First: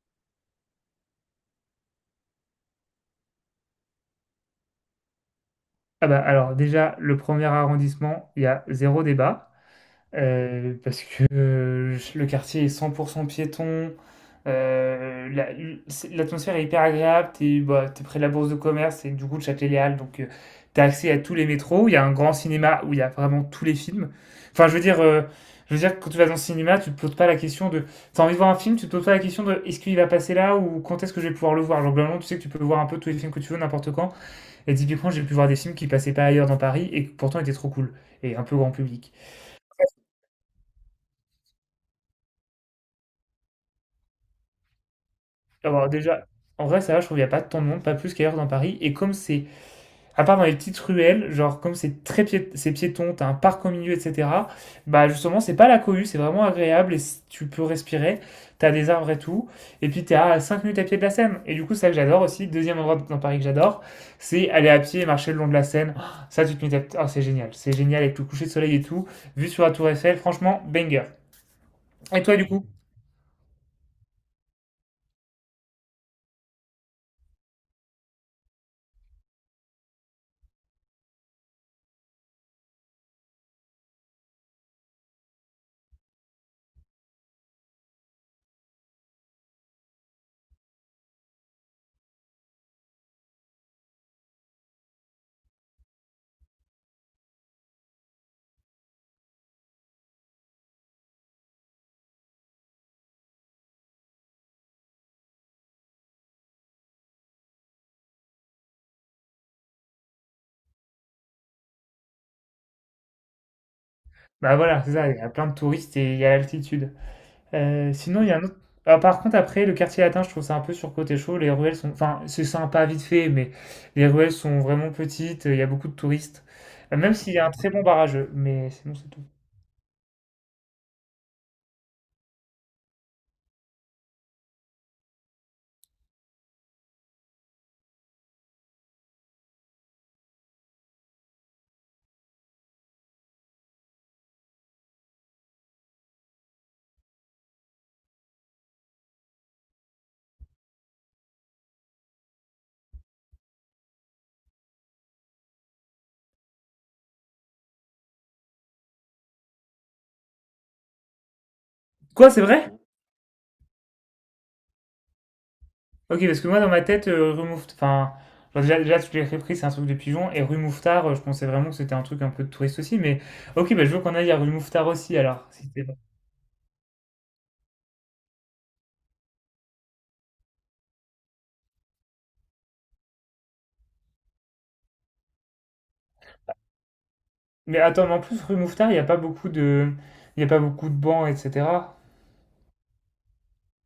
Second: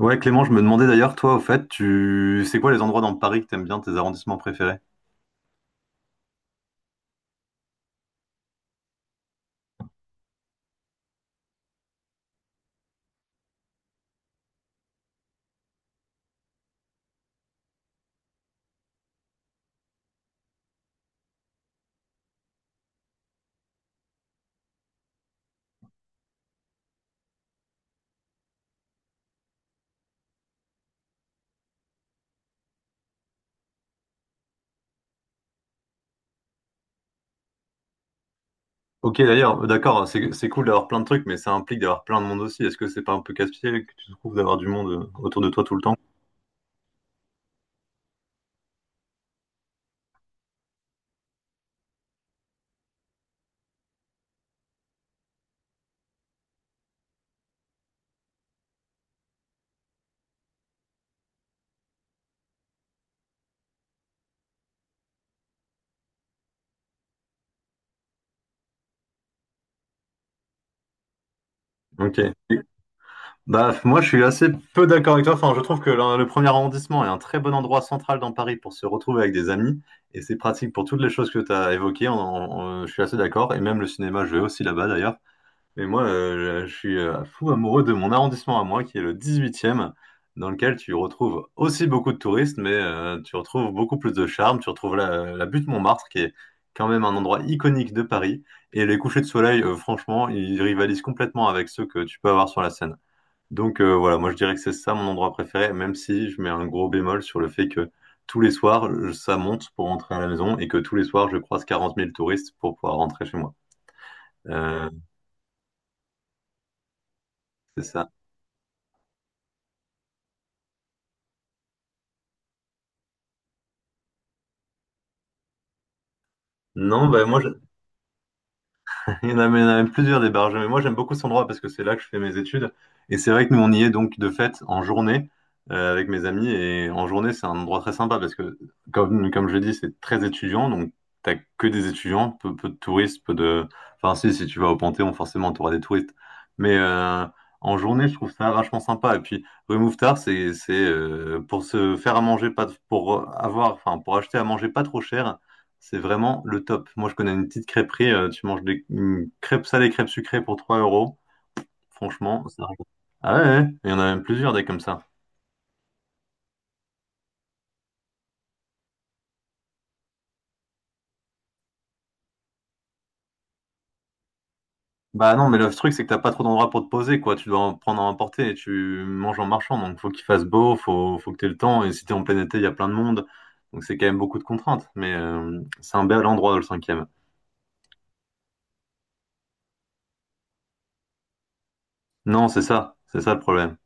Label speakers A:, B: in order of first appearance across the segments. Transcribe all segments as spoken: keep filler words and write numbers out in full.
A: Ouais, Clément, je me demandais d'ailleurs, toi, au fait, tu c'est quoi les endroits dans Paris que t'aimes bien, tes arrondissements préférés?
B: Ah bah, alors déjà, le premier arrondissement, il y a zéro débat, euh, parce que euh, le quartier est cent pour cent piéton, euh, la- c'est- l'atmosphère est hyper agréable, t'es bah, t'es près de la bourse de commerce et du coup de Châtelet-Les donc euh, t'as accès à tous les métros, il y a un grand cinéma où il y a vraiment tous les films. Enfin, je veux dire, euh, je veux dire que quand tu vas dans le cinéma, tu te poses pas la question de. T'as envie de voir un film, tu te poses pas la question de est-ce qu'il va passer là ou quand est-ce que je vais pouvoir le voir. Genre, globalement, tu sais que tu peux voir un peu tous les films que tu veux, n'importe quand. Et typiquement, j'ai pu voir des films qui passaient pas ailleurs dans Paris et qui pourtant étaient trop cool et un peu grand public.
A: Ok, d'ailleurs, d'accord, c'est c'est cool d'avoir plein de trucs, mais ça implique d'avoir plein de monde aussi. Est-ce que c'est pas un peu casse-pied que tu trouves d'avoir du monde euh, autour de toi tout le
B: Alors
A: temps?
B: déjà, en vrai, ça va, je trouve qu'il y a pas tant de monde, pas plus qu'ailleurs dans Paris. Et comme c'est, à part dans les petites ruelles, genre comme c'est très pié- c'est piéton, t'as un parc au milieu, et cetera. Bah justement, c'est pas la cohue, c'est vraiment agréable et c- tu peux respirer. T'as des arbres et tout. Et puis t'es à cinq minutes à pied de la Seine. Et du coup, c'est ça que j'adore aussi. Deuxième endroit dans Paris que j'adore, c'est aller à pied et marcher le long de la Seine. Ah, ça, tu te mets à. Oh, c'est génial. C'est génial avec le coucher de soleil et tout. Vue sur la Tour Eiffel, franchement, banger.
A: Ok.
B: Et toi, du coup?
A: Bah, moi, je suis assez peu d'accord avec toi. Enfin, je trouve que le, le premier arrondissement est un très bon endroit central dans Paris pour se retrouver avec des amis, et c'est pratique pour toutes les choses que tu as évoquées. On- on- je suis assez d'accord, et même le cinéma, je vais aussi là-bas d'ailleurs. Et moi, euh, je suis euh, fou amoureux de mon arrondissement à moi, qui est le dix-huitième, dans lequel tu retrouves aussi beaucoup de touristes, mais euh, tu retrouves beaucoup plus de charme. Tu retrouves la, la butte Montmartre, qui est quand même un endroit iconique de Paris. Et les couchers de soleil, euh, franchement, ils rivalisent complètement avec ceux que tu peux avoir sur la Seine. Donc euh, voilà, moi je dirais que c'est ça mon endroit préféré, même si je mets un gros bémol sur le fait que tous les soirs, je- ça monte pour rentrer à la maison et que tous les soirs, je croise quarante mille touristes pour pouvoir rentrer chez moi.
B: Bah voilà,
A: Euh,
B: c'est ça, il y a plein de touristes et il y a l'altitude.
A: c'est
B: Euh,
A: ça.
B: sinon, il y a un autre. Ah, par contre, après, le quartier latin, je trouve ça un peu surcoté chaud. Les ruelles sont. Enfin, c'est sympa vite fait, mais les ruelles sont vraiment petites, il y a beaucoup de touristes. Euh,
A: Non,
B: Même
A: bah
B: s'il y
A: moi,
B: a un très bon barrageux, mais sinon, c'est tout.
A: il y en a, mais il y en a même plusieurs des barges. Mais moi, j'aime beaucoup cet endroit parce que c'est là que je fais mes études. Et c'est vrai que nous, on y est donc de fait en journée euh, avec mes amis. Et en journée, c'est un endroit très sympa parce que, comme, comme je l'ai dit, c'est très étudiant. Donc, t'as que des étudiants, peu, peu de touristes, peu de. Enfin, si, si tu vas au Panthéon, forcément, t'auras des touristes. Mais euh, en journée, je trouve ça vachement sympa. Et puis, rue Mouffetard, c'est c'est, euh, pour se faire à manger, pas, pour avoir, enfin, pour acheter à manger pas trop cher c'est vraiment le top. Moi, je connais une petite crêperie. euh, tu manges des une crêpes salées, crêpes sucrées pour trois euros.
B: Quoi, c'est
A: Franchement, ça
B: vrai?
A: régale. Ah ouais, ouais, il y en a même plusieurs des comme ça.
B: Ok, parce que moi, dans ma tête, euh, rue Mouffetard. Enfin, genre, déjà, déjà, tu l'as repris, c'est un truc de pigeon. Et rue Mouffetard, euh, je pensais vraiment que c'était un truc un peu de touriste aussi, mais ok, bah, je veux qu'on aille à rue Mouffetard aussi,
A: Bah
B: alors.
A: non, mais le
B: Si
A: truc, c'est que t'as pas trop d'endroits pour te poser, quoi. Tu dois en prendre à emporter et tu manges en marchant. Donc, faut qu'il fasse beau, faut, faut que t'aies le temps. Et si t'es en plein été, il y a plein de monde. Donc, c'est quand même beaucoup de contraintes. Mais euh, c'est un bel endroit, le cinquième.
B: Mais attends, mais en plus, rue Mouffetard, il n'y a pas beaucoup de. Il y a pas beaucoup de bancs, et cetera.
A: Non, c'est ça. C'est ça le problème.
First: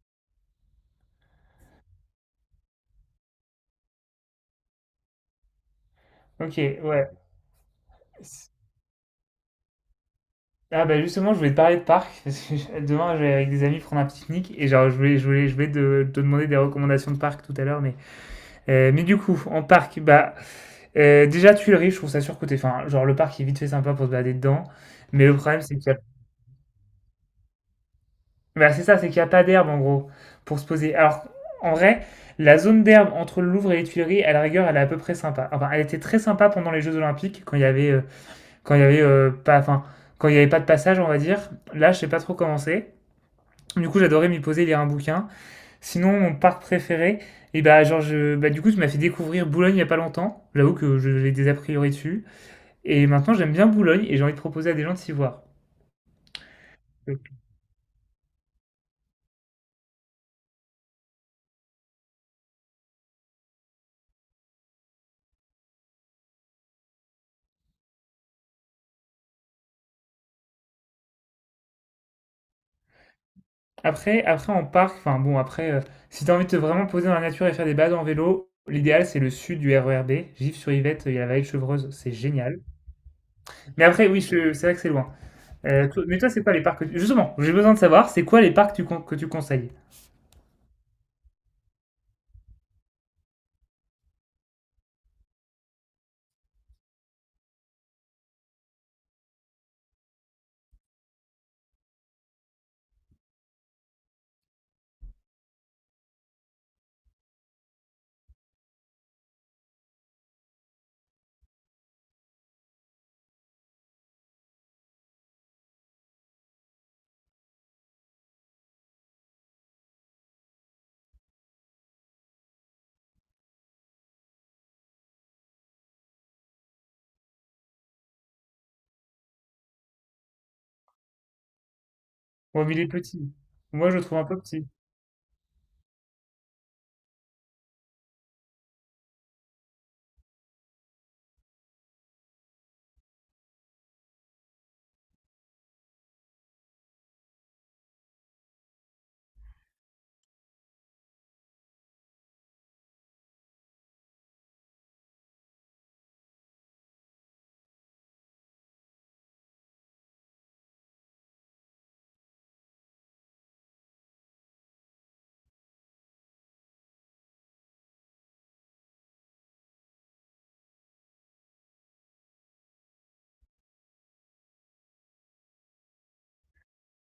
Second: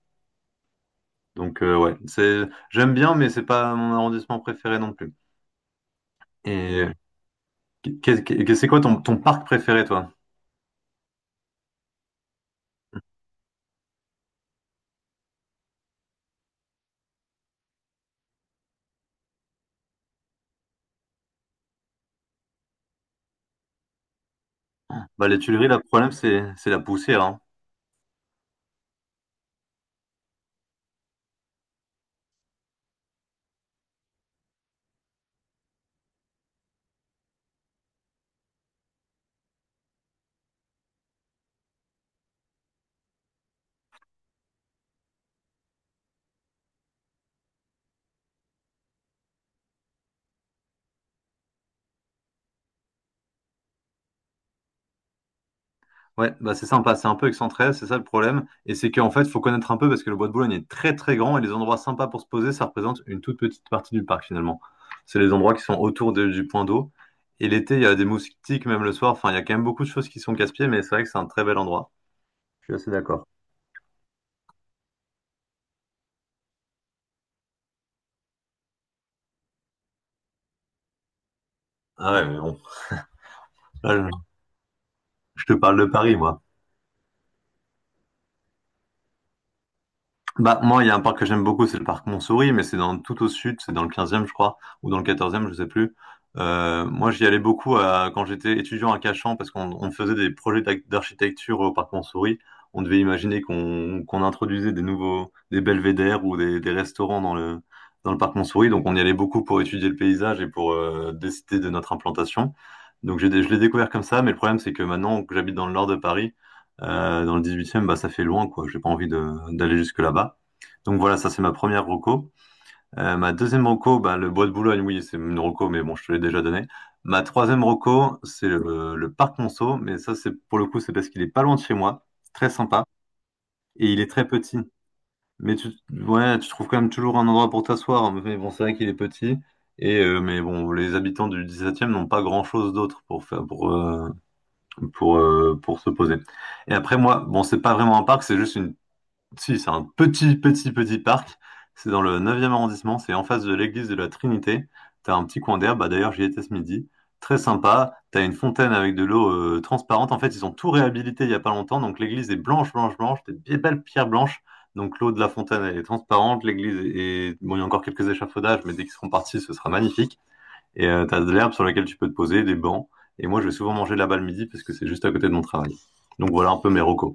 A: Donc, euh, ouais. C'est, j'aime bien, mais c'est pas mon arrondissement préféré non plus.
B: Ok,
A: Et
B: ouais.
A: qu'est- qu'est- c'est quoi ton, ton parc préféré, toi?
B: Ah bah justement, je voulais te parler de parc, parce que je- demain, je vais avec des amis prendre un pique-nique, et genre, je voulais, je voulais, je voulais te, te demander des recommandations de parc tout à l'heure, mais. Euh, mais du coup, en parc, bah. Euh, déjà, Tuileries, je trouve ça surcoté. Enfin, genre, le parc est vite fait sympa pour se balader dedans, mais
A: Bah,
B: le
A: les
B: problème,
A: Tuileries, là,
B: c'est
A: le
B: qu'il y a.
A: problème, c'est c'est la poussière, hein.
B: Bah, c'est ça, c'est qu'il n'y a pas d'herbe en gros pour se poser. Alors en vrai, la zone d'herbe entre le Louvre et les Tuileries, à la rigueur, elle est à peu près sympa. Enfin, elle était très sympa pendant les Jeux Olympiques quand il y avait euh, quand il y avait euh, pas, enfin quand il y avait pas de passage, on va dire. Là, je sais pas trop comment c'est. Du coup, j'adorais m'y poser, lire un bouquin. Sinon, mon parc préféré, et bah, genre, je, bah, du coup, tu m'as fait découvrir Boulogne il y a pas longtemps. J'avoue que je- j'ai des a priori dessus. Et maintenant, j'aime bien Boulogne et j'ai envie de proposer à des gens de s'y voir.
A: Ouais, bah, c'est sympa, c'est un
B: Euh,
A: peu excentré, c'est ça le problème. Et c'est qu'en fait, il faut connaître un peu parce que le Bois de Boulogne est très très grand et les endroits sympas pour se poser, ça représente une toute petite partie du parc finalement. C'est les endroits qui sont autour de- du point d'eau. Et l'été, il y a des moustiques, même le soir. Enfin, il y a quand même beaucoup de choses qui sont casse-pieds, mais c'est vrai que c'est un très bel endroit. Je suis assez d'accord.
B: Après, après en parc, enfin bon, après, euh, si t'as envie de te vraiment poser dans la nature et faire des balades en vélo, l'idéal c'est le sud du R E R B, Gif-sur-Yvette, il y a la vallée de Chevreuse, c'est
A: Ah ouais, mais
B: génial.
A: bon.
B: Mais
A: Là,
B: après, oui,
A: je
B: je- c'est vrai que c'est loin.
A: je te parle de
B: Euh, toi-
A: Paris,
B: mais toi,
A: moi.
B: c'est quoi les parcs que tu- justement, j'ai besoin de savoir, c'est quoi les parcs tu con- que tu conseilles?
A: Bah, moi, il y a un parc que j'aime beaucoup, c'est le parc Montsouris, mais c'est dans tout au sud, c'est dans le quinzième je crois, ou dans le quatorzième je sais plus. Euh, moi, j'y allais beaucoup à- quand j'étais étudiant à Cachan, parce qu'on on faisait des projets d'ac- d'architecture au parc Montsouris. On devait imaginer qu'on qu'on introduisait des nouveaux, des belvédères ou des, des restaurants dans le, dans le parc Montsouris. Donc, on y allait beaucoup pour étudier le paysage et pour euh, décider de notre implantation. Donc, j'ai, dé- je l'ai découvert comme ça, mais le problème, c'est que maintenant que j'habite dans le nord de Paris, euh, dans le dix-huitième, bah, ça fait loin, quoi. J'ai pas envie de, d'aller jusque là-bas. Donc voilà, ça c'est ma première reco. Euh, ma deuxième reco, bah, le bois de Boulogne, oui, c'est une reco, mais bon, je te l'ai déjà donné. Ma troisième reco, c'est le, le parc Monceau, mais ça c'est pour le coup, c'est parce qu'il est pas loin de chez moi, c'est très
B: Bon, mais il
A: sympa,
B: est petit. Moi,
A: et
B: je
A: il
B: le
A: est
B: trouve un
A: très
B: peu
A: petit.
B: petit.
A: Mais tu, ouais, tu trouves quand même toujours un endroit pour t'asseoir, hein. Mais bon, c'est vrai qu'il est petit. Et euh, mais bon, les habitants du dix-septième n'ont pas grand-chose d'autre pour faire pour euh, pour euh, pour se poser. Et après moi, bon, c'est pas vraiment un parc, c'est juste une si, c'est un petit, petit, petit parc. C'est dans le neuvième arrondissement. C'est en face de l'église de la Trinité. T'as un petit coin d'herbe. Bah, d'ailleurs, j'y étais ce midi. Très sympa. T'as une fontaine avec de l'eau euh, transparente. En fait, ils ont tout réhabilité il y a pas longtemps. Donc, l'église est blanche, blanche, blanche. T'as des belles pierres blanches. Donc, l'eau de la fontaine, elle est transparente. L'église est... Bon, il y a encore quelques échafaudages, mais dès qu'ils seront partis, ce sera magnifique. Et euh, t'as de l'herbe sur laquelle tu peux te poser, des bancs. Et moi, je vais souvent manger là-bas le midi parce que c'est juste à côté de mon travail. Donc, voilà un peu mes recos.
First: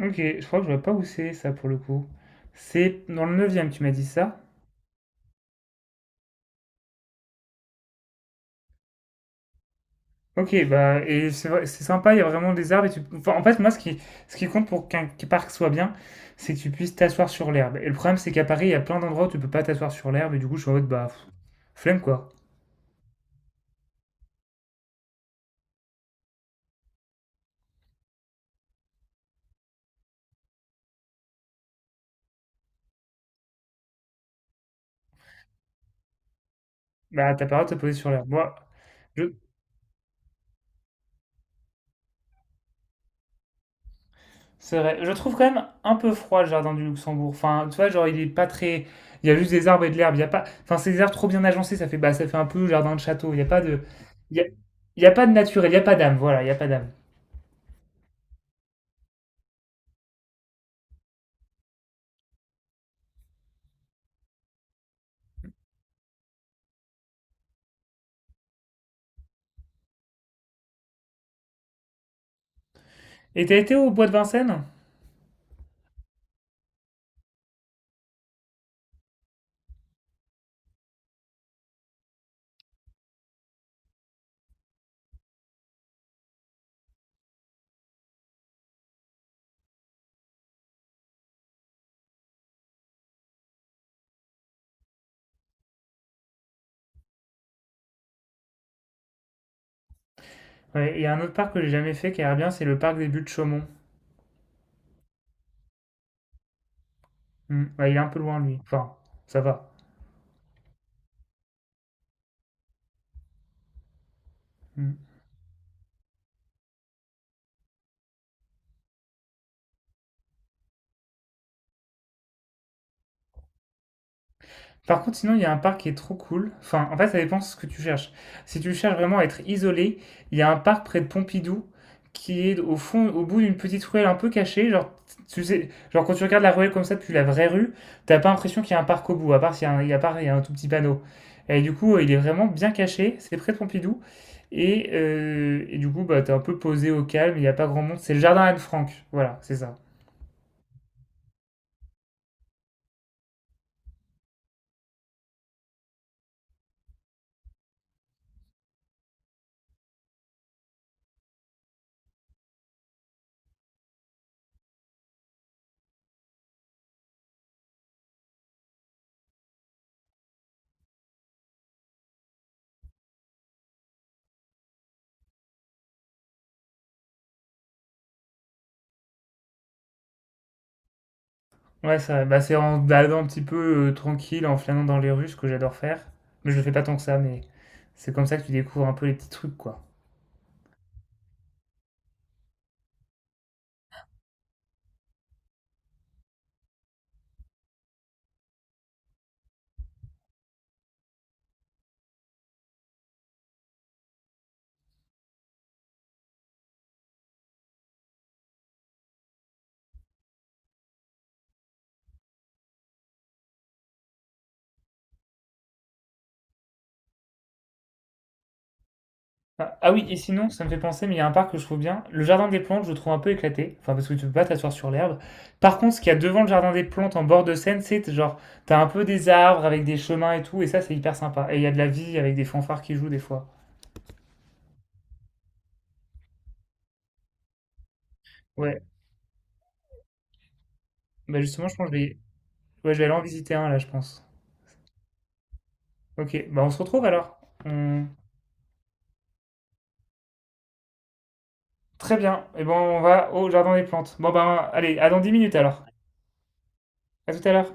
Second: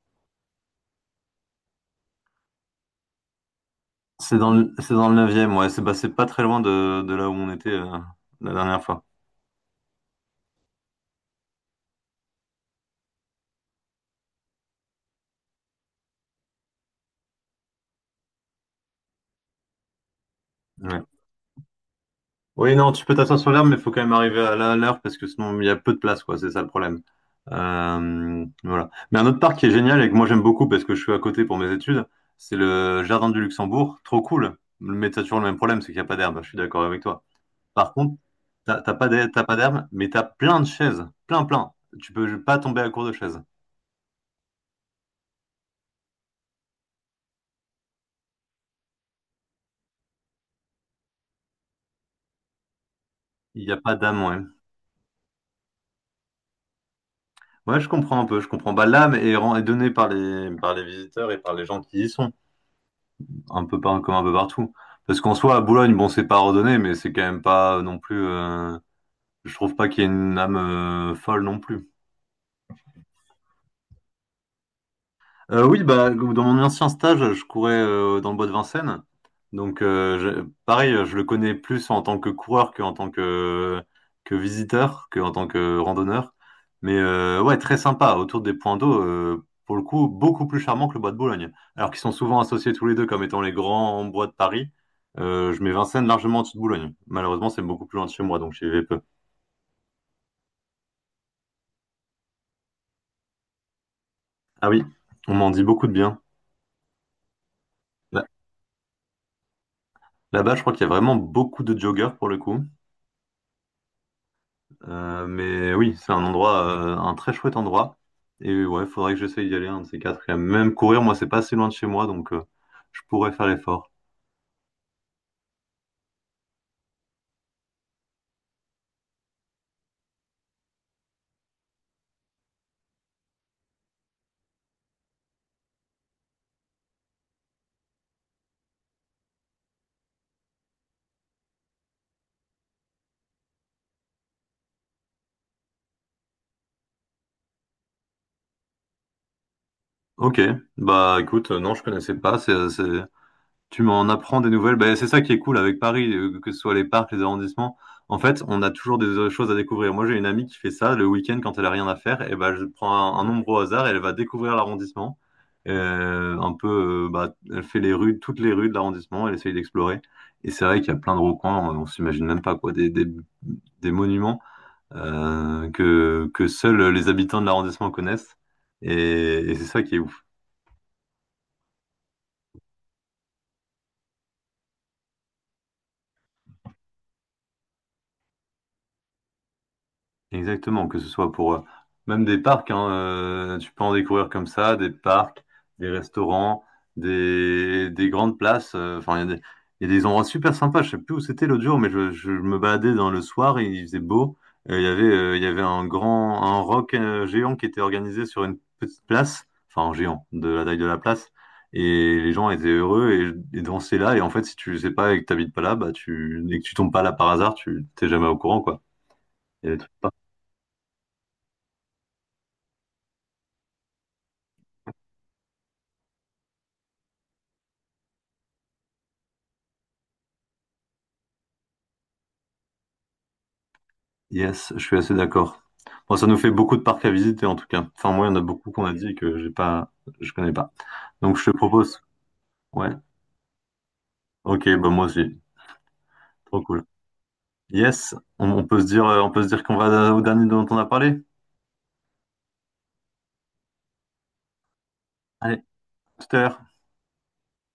B: Ok, je crois que je vois pas où c'est ça pour le coup. C'est dans le neuvième, tu m'as dit
A: C'est
B: ça?
A: dans le, c'est dans le neuvième, ouais. C'est bah, c'est pas très loin de, de là où on était euh, la dernière fois.
B: Ok, bah, et c'est vrai- c'est sympa, il y a vraiment des arbres. Et tu. Enfin, en fait, moi, ce qui, ce qui compte pour qu'un qu'un parc soit bien, c'est que tu puisses t'asseoir sur l'herbe. Et le problème, c'est qu'à Paris, il y a plein d'endroits où tu peux pas t'asseoir sur l'herbe, et du coup, je suis en mode,
A: Ouais.
B: bah, pff, flemme quoi.
A: Oui, non, tu peux t'asseoir sur l'herbe, mais il faut quand même arriver à la- à l'heure parce que sinon il y a peu de place, quoi. C'est ça le problème. Euh, voilà. Mais un autre parc qui est génial et que moi j'aime beaucoup parce que je suis à côté pour mes études, c'est le Jardin du Luxembourg. Trop cool. Mais t'as toujours le même problème, c'est qu'il n'y a pas d'herbe. Je suis d'accord avec toi.
B: Bah, t'as pas le droit de te
A: Par
B: poser sur
A: contre,
B: l'herbe. Moi,
A: t'as t'as pas d'herbe,
B: je.
A: t'as pas d'herbe, mais t'as plein de chaises. Plein, plein. Tu peux pas tomber à court de chaises.
B: C'est vrai. Je trouve quand même un peu froid le jardin du Luxembourg. Enfin, tu vois, genre, il est pas très. Il y a juste des arbres et de l'herbe. Il y a pas. Enfin, c'est des arbres trop bien agencés. Ça fait, bah, ça fait un peu jardin de château. Il y a pas
A: Il n'y a
B: de.
A: pas d'âme, ouais.
B: Il y a, il y a pas de naturel. Il y a pas d'âme. Voilà, il y a pas d'âme.
A: Ouais, je comprends un peu, je comprends. Bah, l'âme est, ren- est donnée par les, par les visiteurs et par les gens qui y sont, un peu par, comme un peu partout. Parce qu'en soi, à Boulogne, bon, c'est pas ordonné, mais c'est quand même pas non plus. Euh, je trouve pas qu'il y ait une âme euh, folle non plus.
B: Et t'as été au bois de Vincennes?
A: Euh, oui, bah, dans mon ancien stage, je courais euh, dans le bois de Vincennes. Donc, euh, je- pareil, je le connais plus en tant que coureur qu'en tant que, que visiteur, qu'en tant que randonneur. Mais euh, ouais, très sympa, autour des points d'eau, euh, pour le coup, beaucoup plus charmant que le bois de Boulogne. Alors qu'ils sont souvent associés tous les deux comme étant les grands bois de Paris. Euh, je mets Vincennes largement en dessous de Boulogne. Malheureusement, c'est beaucoup plus loin de chez moi, donc j'y vais peu.
B: Ouais. Il y a un autre parc que j'ai jamais fait qui a l'air bien. C'est le parc des Buttes de Chaumont.
A: Ah oui, on m'en dit beaucoup de bien.
B: Hmm. Ouais, il est un peu
A: Là-
B: loin, lui. Enfin, ça va.
A: Là-bas, je crois qu'il y a vraiment beaucoup de joggeurs pour le coup.
B: Hmm.
A: Euh, mais oui, c'est un endroit, euh, un très chouette endroit. Et ouais, faudrait que j'essaye d'y aller, un de ces quatre. Et même courir, moi, c'est pas assez loin de chez moi, donc euh, je pourrais faire l'effort.
B: Par contre, sinon, il y a un parc qui est trop cool. Enfin, en fait, ça dépend de ce que tu cherches. Si tu cherches vraiment à être isolé, il y a un parc près de Pompidou qui est au fond, au bout d'une petite ruelle un peu cachée. Genre, tu sais, genre quand tu regardes la ruelle comme ça depuis la vraie rue, t'as pas l'impression qu'il y a un parc au bout, à part s'il y a un, à part il y a un tout petit panneau. Et du coup, euh, il est vraiment bien caché. C'est près de Pompidou. Et, euh, et du coup, bah, t'es un peu posé au calme. Il n'y a pas grand monde. C'est le jardin Anne Frank. Voilà, c'est ça.
A: Ok, bah écoute, euh, non, je connaissais pas. C'est, c'est- Tu m'en apprends des nouvelles. Ben, c'est ça qui est cool avec Paris, euh, que ce soit les parcs, les arrondissements. En fait, on a toujours des euh, choses à découvrir. Moi, j'ai une amie qui fait ça le week-end quand elle a rien à faire. Et ben, je prends un, un nombre au hasard et elle va découvrir l'arrondissement. Euh, un peu, euh, bah, elle fait les rues, toutes les rues de l'arrondissement. Elle essaye d'explorer. Et c'est vrai qu'il y a plein de recoins. On, on s'imagine même pas quoi, des, des, des monuments euh, que que seuls les habitants de l'arrondissement connaissent. Et, et c'est ça qui est ouf.
B: Ouais, ça, bah, c'est en se baladant un petit peu euh, tranquille, en flânant dans les rues, ce que j'adore faire. Mais je le fais pas tant que ça, mais c'est comme ça que tu découvres un peu les petits trucs, quoi.
A: Exactement, que ce soit pour euh, même des parcs, hein, euh, tu peux en découvrir comme ça, des parcs, des restaurants, des, des grandes places. euh, Enfin, il y a des, il y a des endroits super sympas. Je sais plus où c'était l'autre jour, mais je, je me baladais dans le soir et il faisait beau. Et il y avait, euh, il y avait un grand, un rock euh, géant qui était organisé sur une petite place, enfin un géant de la taille de la place. Et les gens étaient heureux et, et dansaient là. Et en fait, si tu sais pas et que t'habites pas là, bah tu, et que tu tombes pas là par hasard, tu t'es jamais au courant, quoi. Il y a
B: Ah,
A: des trucs.
B: ah oui, et sinon, ça me fait penser, mais il y a un parc que je trouve bien. Le jardin des plantes, je le trouve un peu éclaté. Enfin, parce que tu peux pas t'asseoir sur l'herbe. Par contre, ce qu'il y a devant le jardin des plantes, en bord de Seine, c'est genre, t'as un peu des arbres avec des chemins et tout, et ça, c'est hyper sympa. Et il y a de la vie avec des fanfares qui jouent des fois.
A: Yes, je suis assez d'accord. Bon, ça nous fait beaucoup de parcs à visiter en tout cas. Enfin, moi, il y en a beaucoup
B: Ouais,
A: qu'on a dit que j'ai pas, je connais pas. Donc,
B: bah
A: je te
B: justement, je pense que
A: propose.
B: je vais,
A: Ouais.
B: ouais, je vais aller en visiter un, là, je pense.
A: Ok, bah moi aussi.
B: Ok,
A: Trop
B: bah on se
A: cool.
B: retrouve alors. On-
A: Yes, on, on peut se dire, euh, on peut se dire qu'on va au dernier dont on a parlé.
B: Très bien. Et bon, on va au jardin des plantes. Bon, ben, allez, à dans dix minutes
A: Allez,
B: alors.
A: tout à l'heure.
B: À tout à l'heure.